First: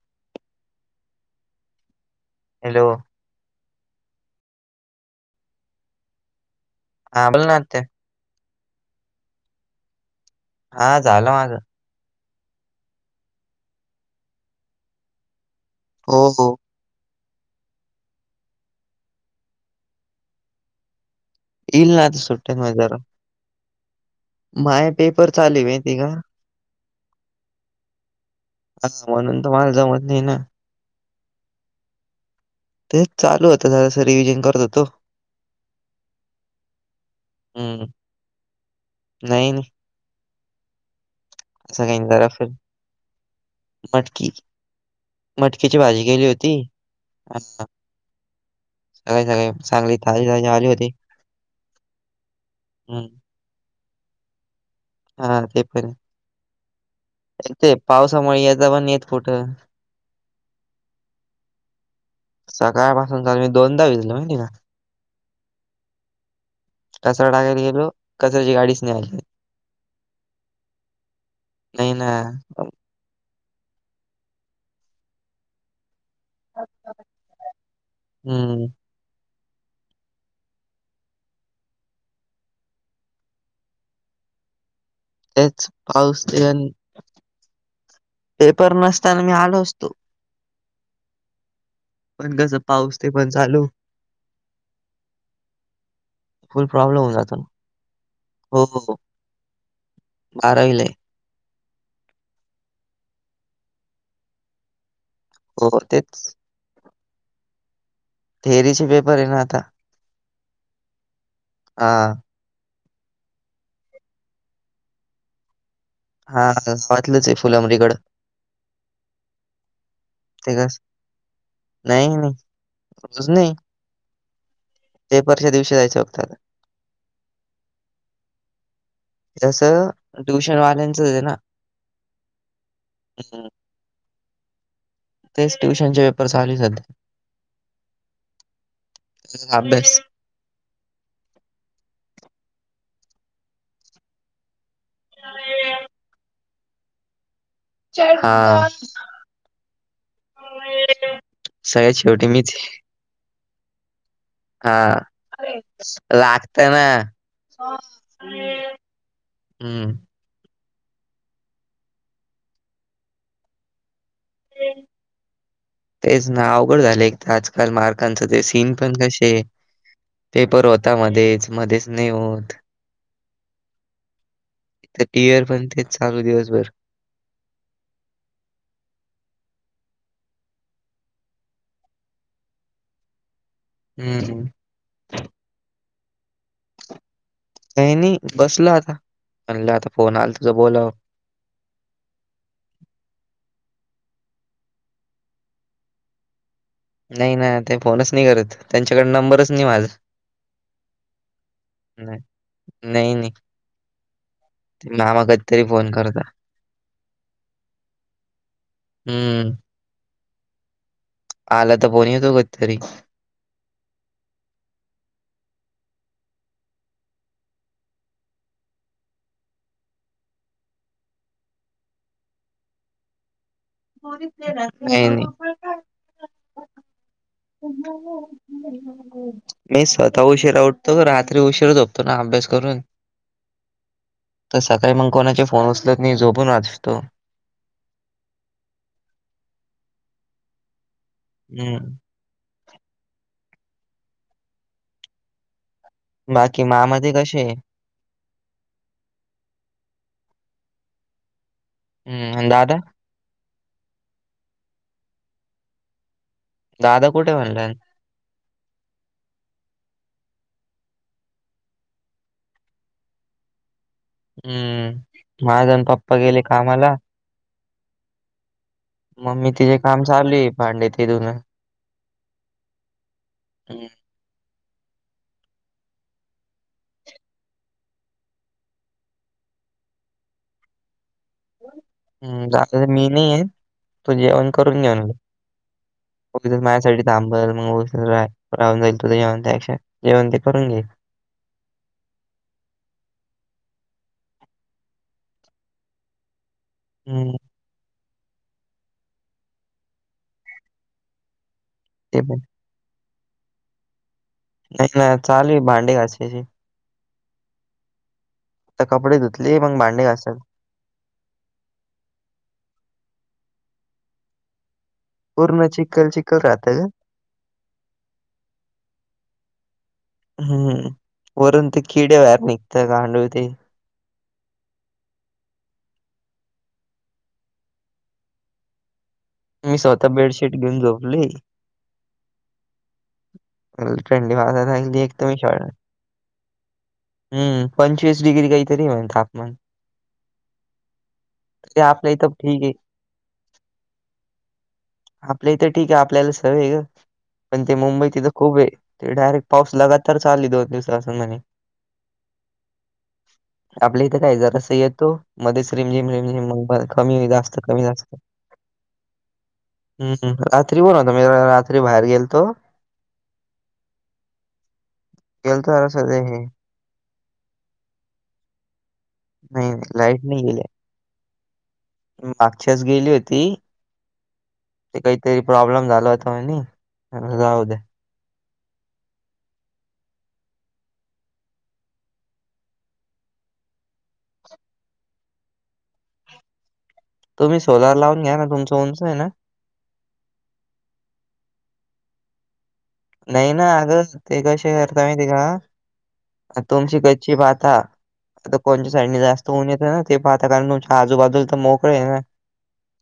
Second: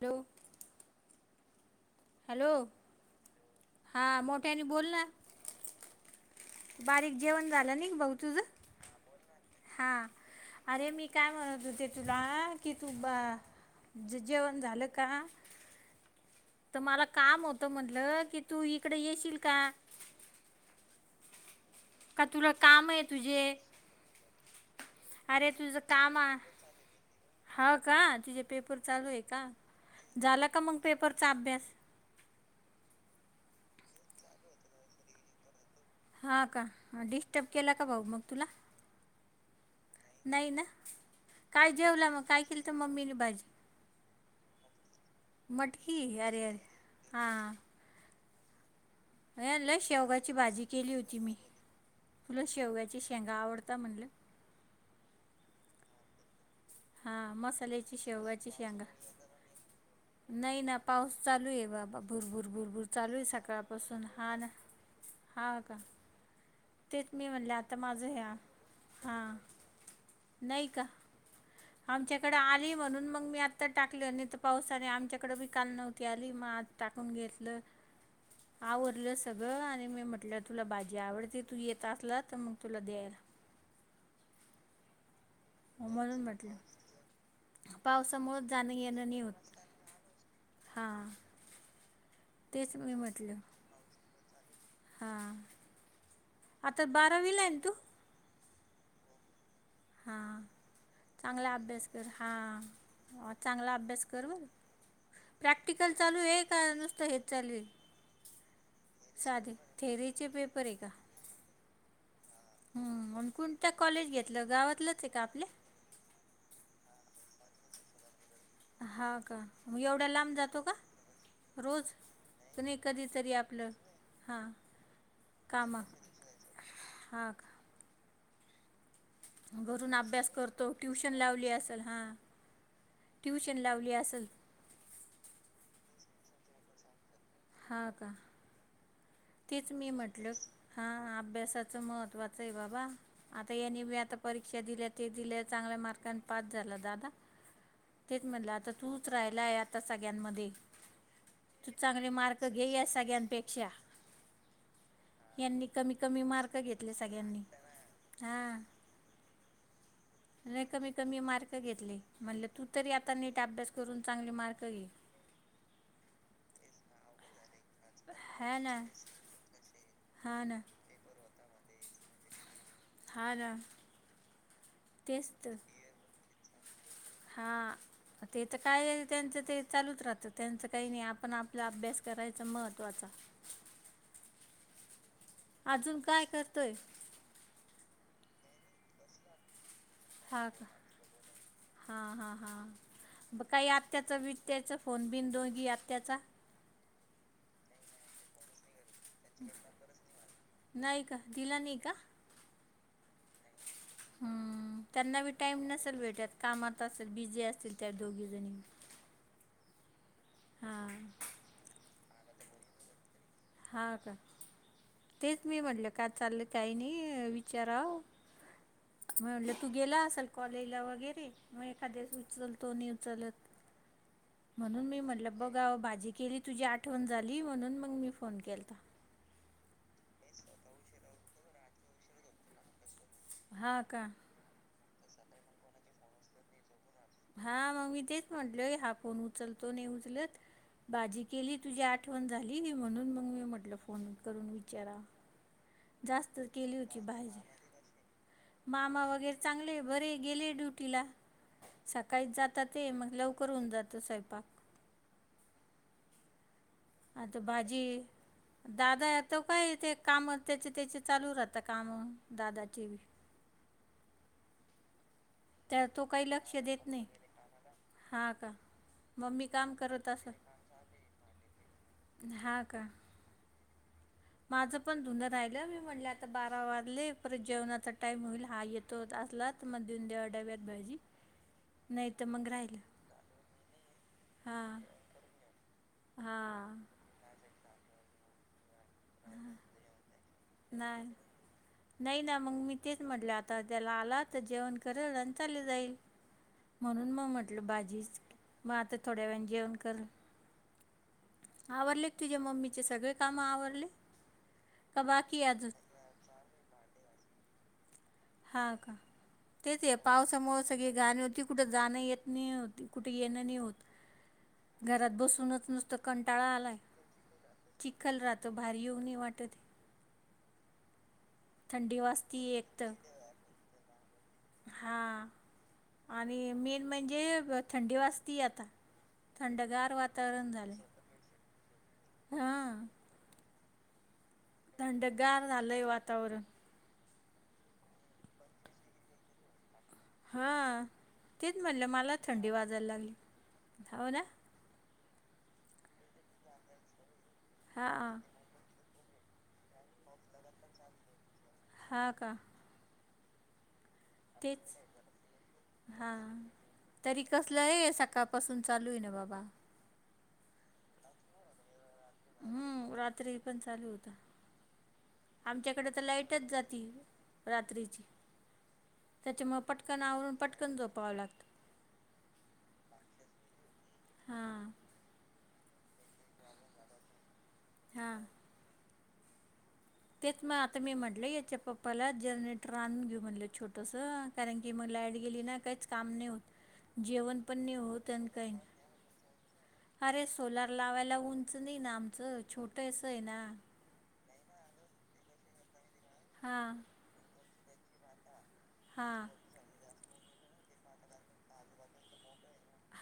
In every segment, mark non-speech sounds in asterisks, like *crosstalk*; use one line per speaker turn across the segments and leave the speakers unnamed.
तो *unintelligible* हॅलो, हां मोठ्यानी बोल ना. बारीक
हा बोल
जेवण
ना
झालं
आत्या
नाही भाऊ तुझं? हा, अरे
हा
मी काय
झालं माझं
म्हणत होते तुला की तू बा ज जेवण झालं का?
हो हो.
त मला काम होतं म्हटलं की तू इकडे येशील का?
येईल ना आता
का तुला
सुट्ट्यांमध्ये
काम
जरा
आहे तुझे?
माय पेपर चाले माहिती का?
हाव का तुझे पेपर चालू
हा
आहे
म्हणून
का
तर मला जमत नाही ना
झाला का मग पेपरचा अभ्यास?
तेच चालू होतं जरासं रिव्हीजन करत होतो.
हा का, डिस्टर्ब केला का
हम्म
भाऊ मग तुला?
नाही नाही
नाही नां? काय
असं काही
जेवला
नाही
मग
जरा
काय
फिर
केलतं मम्मी न भाजी?
मटकी मटकीची
मटकी
भाजी
अरे
केली होती
अरे हा.
सकाळी
अ लय
चांगली ताजी
शेवगाची
ताजी
भाजी
आली
केली होती मी तुला शेवग्याची
हम्म
शेंगा आवडता म्हणलं.
हा, तेपन आहे.
हा
ते
मसाल्याची
पावसामुळे
शेवगाची
येता
शेंगा
पण येत कुठं
नाही ना पाऊस चालू आहे बाबा भूरभूर, भूरभूर चालू
सकाळपासून
आहे
मी
सकाळ
दोनदा
पासून
भिजलो माहिती
हाना.
आहे
हा का. तेच
का
मी
कचरा
म्हणले
टाकायला
आता
गेलो
माझं ह्या
कचऱ्याची गाडीच नाही आली
हा नाही कां
नाही ना
आमच्याकडे आ नाही म्हणून मग मी आता टाकलं नाही तर पावसाने आमच्याकडे बिकाल नवत त्याली मान टाकून घेतलं,
हम्म
आवर तुलं सगळं आणि मी म्हटलं तुला भाजी आवडती तू येत असला तर मग तुला द्यायला.
तेचं पाऊस येन
पावसामुळेच जाणं येणं नाही
नसताना मी
होत
आलो असतो.
*inaudible* हा.
पण कसं पाऊस ते पण चालू
हां
फुल
आता
प्रॉब्लेम होऊन
बारावीला
जातोना
आहे ना तू
हो.
हा
बारावीला आहे.
चांगला अभ्यास कर, हा चांगला अभ्यास कर बर.
हो
प्रॅक्टिकल चालू
तेच
आहे? का नुसतं हेच चालू आहे?
थेअरीचे पेपर आहे ना
साधे
आता.
थेरीचे पेपर आहे का?
हा.
हम्म, कोणत्या कॉलेज घेतलं गावातलंच आहे का आपल्या?
हा गावातलंच आहे, फुलंबरीगढ..
हा का एवढ्या लांब
ते
जातो का?
कस
रोज नाही
रोज
कधीतरी
नाही.
आपलं हा
पेपरच्या दिवशी जायचं हप्त्याले.
हा हाका.
जसं
घरून अभ्यास
ट्युशन
करतो.
वाल्यांचंच
ट्युशन
आहे ना
लावली असेल हा
हम्म,
ट्युशन लावली आसल.
तेच ट्युशनचे पेपर चालू झालते.
हा का?
तसाच
तेच मी
अभ्यास
म्हटलं हा हा अभ्यासाचं महत्त्वाचये बाबा आता ये नी ब्या आता परीक्षा दिल्या ते दिल्या चांगल्या मार्कानी पास झाला दादा. तेच म्हटलं
हा
आता तूच राहिलाय आता सगळ्यांमध्ये. चू
सगळ्यात
चांगले
शेवटी
मार्क
मीच आहे.
घे या सगळ्यांपेक्षा
हा,
यांनी कमी कमी मार्क
लागत
घेतले
ना.
सगळ्यांनी
*unintelligible* हम्म.
रेकामेकांमी मार्क घेतले म्हणलं तू तरी आता नीट अभ्यास करून चांगले मार्क घे.
तेच ना अवघड झाले एक ताजकाल मार्क कांचं ते
हा
सीन
ना
पण कशे
हा ना
पेपर होता मध्येच मध्येच नई होत.
हा ना.
ते टीयर पण तेच चालू दिवसभर.
हा. ते तर काय त्यांचं ते चालूच राहतं त्यांचं काही नाही आपण आपला अभ्यास करायचा महत्त्वाचा.
हम्म.
अजून काय करतोय?
काय नाई बसलो आता म्हणलं आता फोन आल तूझं बोलावं.
हा हा हा. बग काही आत्याच बीत्याचा फोन बिन दोघी आत्याचा?
नाही ना ते फोनच नाही करत त्यांच्याकडे नंबरच नाही माझ.
नाही का दिला नाही का
नाय नाई नाई.
हम्म त्यांना बी टाईम
फोन
नसल
करता.
भेटत कामात असेल बिझी असतील त्या दोघी जणी.
हम्म.
हा.
आला त फोण येतो कधतरी.
हा का, तेच मी म्हटलं का चाललं काही नाही विचारावं. म म्हणलं तू गेला असल कॉलेजला वगैरे. म एखाद्यास उचलल तो नई उचलत म्हणून मी
नाही, नाही.
म्हटलं बघा भाजी केली तुझी आठवण झाली म्हणून मग मी फोन केलता.
मी स्वतः उशीरा उठतो रात्री उशीरा झोपतो ना अंभ्यास करून.
हा का.
तर सकाळी मंग कोणाचे फोन उचलत नई झोपून वाचतो.
हा मग मी तेच म्हटलय हा फोन उचलतो नई उचलत बाजी केली
हं.
तुझी आठ वण झाली म्हणून मग मी म्हटलं फोन करून विचाराव. जास्तच
बाकी
केली
मामा
होती
ते कसे
भाजी.
आहे?
मामा वगैरे चांगले बरे गेले ड्युटीला सकाळी
हम्म अन
जातात
दादा?
ते म लवकर ऊन जातो स्वयंपाक.
दादा कुठे
आता
म्हणलं?
बाजी दादा येतो काय ते काम त्याचे त्याचे चालू राहतं काम दादा चे वी.
हम्म माझण
त्या तो
पप्पा
काही
गेले
लक्ष देत
कामाला.
नाही हा का.
मम्मी तिचेे काम चालूय भांडे ते धून.
हा का.
हम्
माझं पण धुनर राहिलं मी म्हणलं आता बारा वाजले परत जेवणाचा टाइम होईल हा येत तो असला तर मग दिऊंद्यावा डब्यात भाजी नाही तर
हम्
मग
जा
राहिलं
मी नाही आहे तू जेवण करून घेऊन घे
हा
उगीचच माझ्यासाठी तांबल मग राहून जाईल तुझ जेवण त्यापेक्षा जेऊन घे
नाहीय नाही ना मग मी तेच म्हटले आता त्याला आला तर जेवण करेल आणि चाले जाईल म्हणून मग
हम्म
म्हटलं भाजीच मग आता थोड्या वेळाने जेवण कर आवरले क
ते
तुझ्या
पण
मम्मीचे सगळे काम आवरले
नाही
का
ना
बाकी आहे
चालू
अजून
भांडे घासायचे
हा
आता
का
कपडे धुतले मग
तेच हे
भांडे घासायला.
पावसमूळच सगळी गाणी होती कुठे जाणं येत नाही होती कुठे येणं नाही होत घरात
पूर्ण
बसूनच नुसतं
चिखल चिखल
कंटाळा आलाय
राहतं गं.
चिखल राहतो बाहेर येऊ नई वाटते
हम्म वरून ते
थंडी
किडे बाहेर
वाजती एक
निघत
तर
गांडव ते
हा आणि मेन म्हणजे थंडी वाजती आता
मी
थंडगार
स्वतः
वातावरण
बेडशीट
झाले
*unintelligible*
हा
*unintelligible*
ते वातावरण
हम्म पंचवीस डग्री काहीतरी हो तापमान
हा तेच
ते
म्हटलं
आपल्या
मला
इथं
थंडी
ठीक आहे.
वाजायला लागली होव ना??
आपल्या तर ठीक आहे आपल्याला सवये हो पण ते मुंबई
हां
तिथं खूप आहे ते डायरेक्ट पाऊस लगात तर चालू दोन दिवस असं म्हणे
हा का
आपले जरासा
तेच
येतो मध्येच रिमझिम
हां
रिमझिम
तरी
कमी जास्त
कसलं
कमी
आहे सकाळपासून चालू आहे ना बाबा
हम्म हम्म रात्री पण होता मी रात्री बाहेर गेल
हम्म रात्री पण चालू होता
गेलतो
आमच्याकडे तर
जरासं ते हे
लाईटच जात ती रात्रीची *inaudible* त्याच्यामुळ
नाही
पटकन
लाईट
आवरून
नाही गेली.
पटकन झोपावं लागतं.
मागच्याच गेली होती
हां
काहीतरी प्रॉब्लेम झाला होता म्हणून म्हणलं जाऊद्या.
हा तेच मग आता मी म्हटल याच्या पप्पाला जनरेटर आणून घेऊ म्हणलं छोटसं कारण की मग लाईट गेली ना काहीच काम नाही होत. जेवण पण
तुम्ही
नि
सोलार
होत
लावून घ्या ना
आणि
तुमचं उंच आहे ना?
*inaudible* अरे सोलार लावायला उंच नाही ना आमचं छोट
नाही ना अगं ते कसे करता माहिती आहे का
हां
तुमची कच्ची पाता आता कोणच्या साईडने
हां
जास्त तोन येत ना ते पाहता कारण तुमच्या आजूबाजूला तर मोकळे ना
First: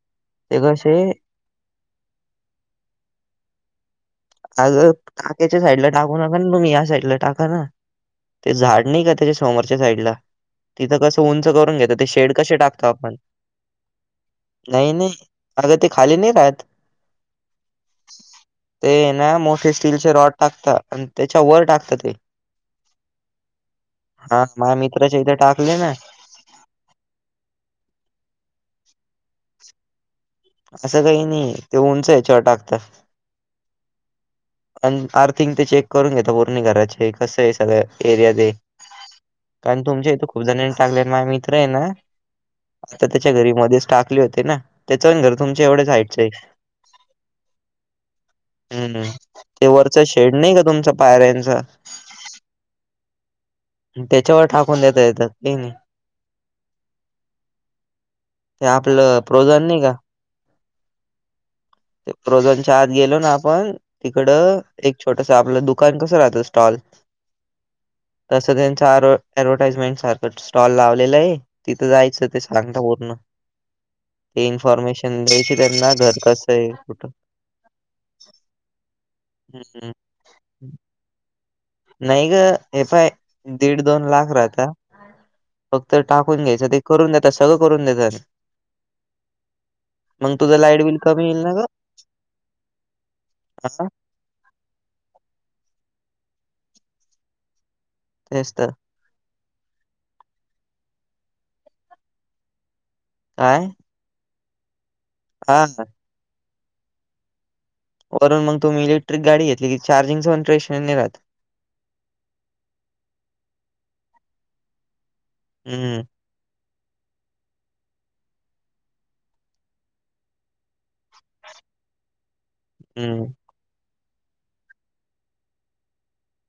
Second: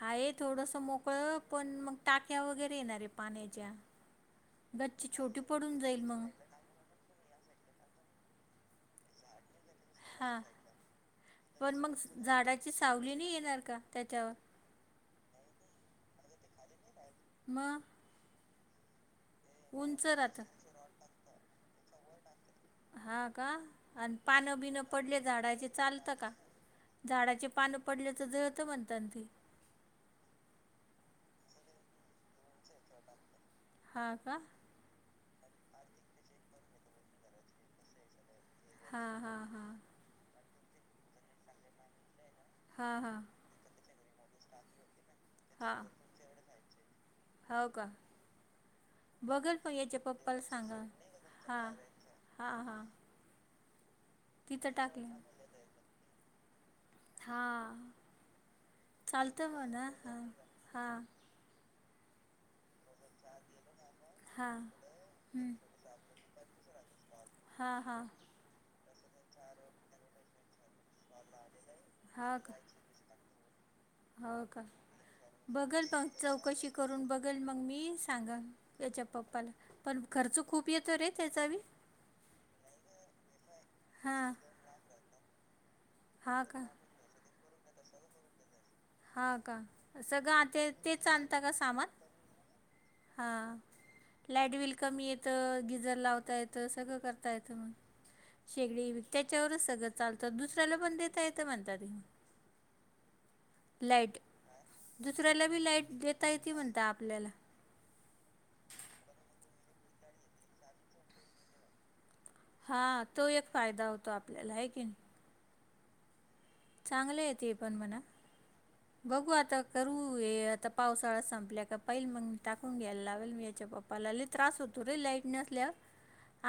हाय
ते
थोडंस
कसे
मोकळं पण मग टाक्या वगैरे येणारे पाण्याच्या
अगं
गच्ची छोटी
टाक्याच्या
पडून
साईड ला
जाईल
टाकू
मग
नका ना तुम्ही या साईड ला टाका ना ते झाड नाही का त्याच्या समोरच्या साईड ला
हां
तिथं कसं उंच
पण
करून घेत
मग
ते शेड कसे
झाडाची
टाकतो आपण
सावली नाही येणार का त्याच्यावर
नाही नाही अगं ते खाली नाही राहत.
म
ते ना मोठे स्टीलचे रॉड
राहतं
टाकत आणि त्याच्या वर टाकत ते.
हा का आणि
हा
पानं
माझ्या
बिन
मित्राच्या
पडले
इथे
झाडाचे
टाकले ना
चालतं का? झाडाचे पानं पडले तर जळत हणत ते
असं काही नाही ते उंच ह्याच्यावर टाकतात.
हा का?
आणि आर्थिंग ते चेक करून घेेत पूर्णी घराचे कसं आहे सगळ्या एरिया दे
हां हां हां
कारण तुमच्या इथे खूप जणांनी टाकले माझ मित्र आहे ना
हां
आता
हां
त्याच्या घरी मध्येच टाकले होते ना त्याचंण घर तुमच्या एवढ्या हाईटचं आहे.
होओ का
हम्म ते
बगर याच्या
वरचा शेड
पप्पाला
नाही का
सांगा
तुमचा पायऱ्यांचा
हा हा हा
त्याच्यावर टाकून देत येत ते नाही
हा
ते आपलं
चालतं हो
प्रोझॉन नाही
ना
का
हा हा
*unintelligible* शत गेलो ना आपण तिकड
हां
एक छोटस आपलं दुकान कसं राहतं स्टॉल
हा हा
तसं त्यांच याडव्हर्टाइजमेंट सारखं स्टॉल लाव ते लई आहे तिथं जायचं
हां
ते
का
सांगता पूर्ण
हो
ते
का
इन्फॉर्मेशन द्यायची
बघल
त्यांना
त
घर कसं
चौकशी
आहे कुठं
करून बघ बल मग मी सांगाल त्याच्या पप्पाला
हम्म.
पण खर्च खूप येतो रे त्याचा बी
नाही ग एफाय दीड दोन लाख
हां
राहता फक्त टाकून
हां का
घ्यायचं ते करून देतात सगळं करून देतात.
हा का
मग
सगळं
तुझं
ते
लाईट
ते
बिल
चा
कमी
आणलत
येईल
का
ना ग
सामान हां
हा
लाईट बिल कमी येतं गिजर लावता येतं सगळं करता येतं मग
तेच तर
शेगडी त्याच्यावरच सगळं चालतं दुसऱ्याला पण देता येतं म्हणतात ते
काय
लाईट दुसऱ्याला
हा
बी लाईट देता य ती म्हणता आपल्याला
वरून मग तुम्ही इलेक्ट्रिक गाडी घेतली क चार्जिंग स पण प्रेशनने नि रात
हा तो एक फायदा होतो आपल्याला आहे की नी
हम्म
चांगलय ते पण म्हणा बघू आता करू ये आता पावसाळा संपल्या का पाहिल मग टाकून घ्यायला
हम्म
लागवेल मी याच्या बाप्पा पाला त्रास होतो रे लाईट नसल्यावर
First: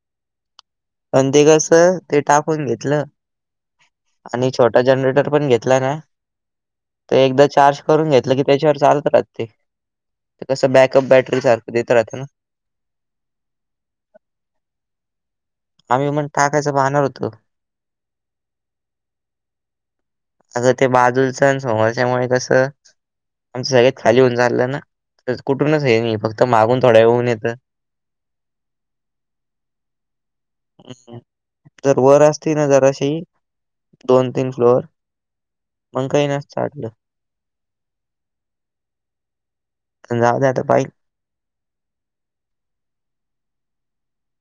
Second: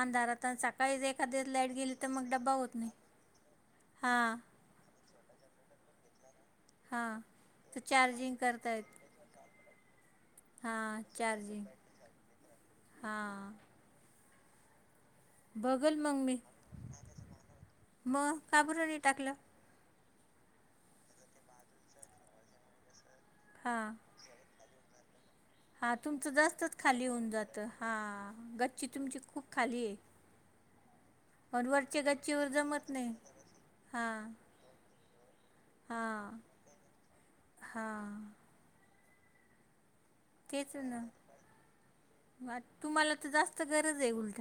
अंधारात प सकाळीच
पण
एखाद
ते
लाईट गेली
कसं
तर
ते
मग डब्बा
टाकून
होत नाही हां
आता जनरेटर पण घेतला ना
हां
ते एकदा चार्ज
तर
करून
चार्जिंग
घेतलं की त्याच्यावर
करतायत
चालत राहतय. कसं
हां
बॅकअप बॅटरी सारखं देत राह ना
हा बघल
आम्ही
मग
पण
मी
टाकायचं पाहणार होतो
मग का बर णी टाकलं.
अगं ते बाजूलचण समोरच्यामुळे कसं आमचं सगळत
हां
खाली होऊ चाललं ना तर कुठूनच हे फक्त मागून थोडं होऊन येतं.
हा गच्ची तुमची खूप खाली आहे. पण
तर
वरच्या
वर
गच्चीवर
असती ना
जमत
जराशी
नाही
दोन
हां
तीन फ्लोअर. पण काही
हां
नसत आढलं.
हां.
पण जाऊ द्या आता
तेच
बाई.
ना तुम्हाला तर जास्त गरज आहे उलट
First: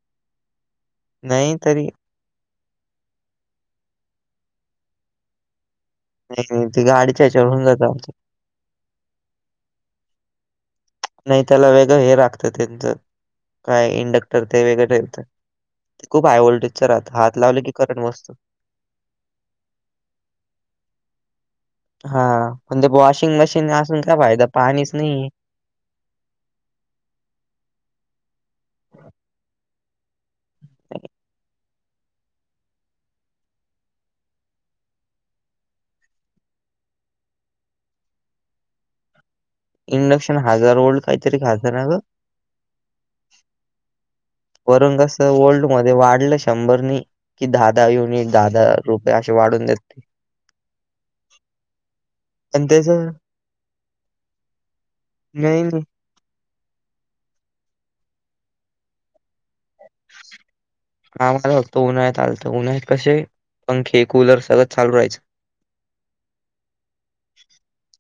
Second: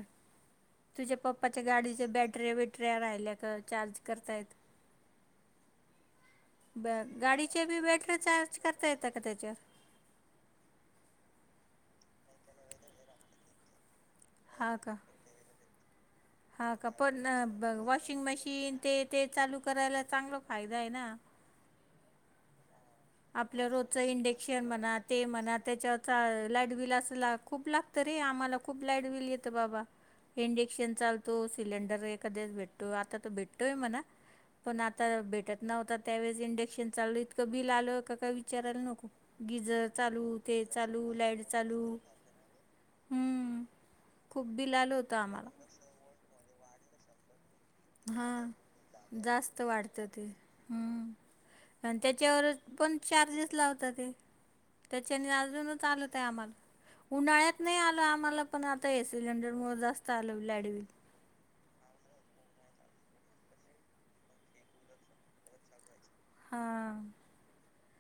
तुझ्या
नाही
पप्पाच्या
तरी
गाडीच्या बॅटर ब ट्र्या राहिल्या का चार्ज करता येत.
नाही नाही ते
ब
गाडीच्या ह्याच्यावर
गाडीचे
होऊन
बी
जातं आमचं
बॅटरी चार्ज करता येतं का? त्याच्यावर.
नाही त्याला वेगळं हे राखत त्यांचं काय इंडक्टर ते वेगळं ठेवत.
हा का पण
करंट
वॉशिंग
बसतो.
मशीन ते ते चालू करायला चांगला फायदा आहे ना.
हा पण ते बॉशी
आपल्या रोजचं इंडेक्शन म्हणा ते म्हणा त्याच्या- लाईट बिल अस खूप लागतं रे आम्हाला खूप लाईट बिल येतं बाबा! इंडक्शन चालतो. सिलेंडर एखाद्याच भेटतो. आता तो भेटतोय. पण आता भेटत नव्हता त्यावेळेस इंडक्शन चाललं इतकं बिल आलं. का? काय विचारायला नको. गिजर, चालू
इंडक्शन
ते
हजार वोल्ट
चालू
काहीतरी
लाईट,
खातं
चालू
ना गं?
हमम. खूप बिल आल
वरून
होतं
कसं
आम्हाला
मध्ये वाढलं शंभरनी. कि दहा दहावी
हा जास्त वाढतं ते हम्म. आणि त्याच्यावर पण चार्जेस लावतात. ते त्याच्याने
नाही नाही
अजूनच आलं. आम्हाला उन्हाळ्यात नाही आलं आम्हाला पण आता ए सिलेंडर मुळं जास्त आलं लाईट बिल.
हा मला फक्त उन्हाळ्यात आलत उन्हाळ्यात कसे पंखे, कूलर, सगळं चालू राहायचं.
हा.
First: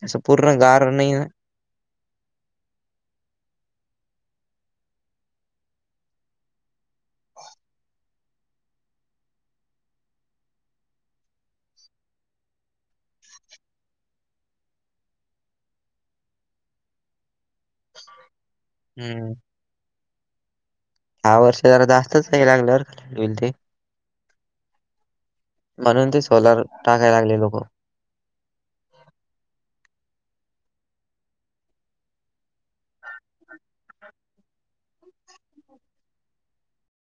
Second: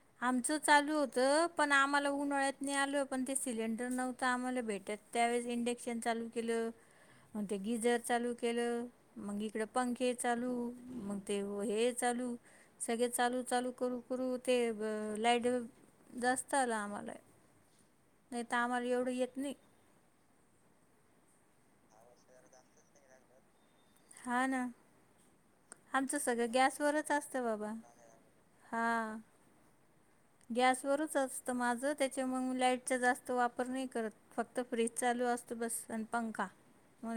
असं पूर्ण
आमचं
गार
चालू
नाही ना
होतं. पण आम्हाला उन्हाळ्यात नाही आलो पण ते सिलेंडर नव्हतं आम्हाला भेटत त्यावेळेस इंडक्शन चालू केलं. आणि त गिजर चालू केलं. मग इकड पंखे चालू मग ते हे चालू. सगळे चालू चालू करू करू ते लाईट जास्त आला आम्हांला. नाही तर आम्हाला एवढं
हम्म
येत नाही.
ह्या वर्षी जरा जास्तच यायलागलं बिल ते.
हा ना
म्हणून
आमचं
ते
सगळं
सोलार
गॅसवरच
टाकायला लागले
असतं
लोक
बाबा. हा. गॅसवरच असतं माझं त्याच्या मग लाईटचा जास्त वापर नाही करत. फक्त फ्रीज चालू असतो बस आणि पंखा. मग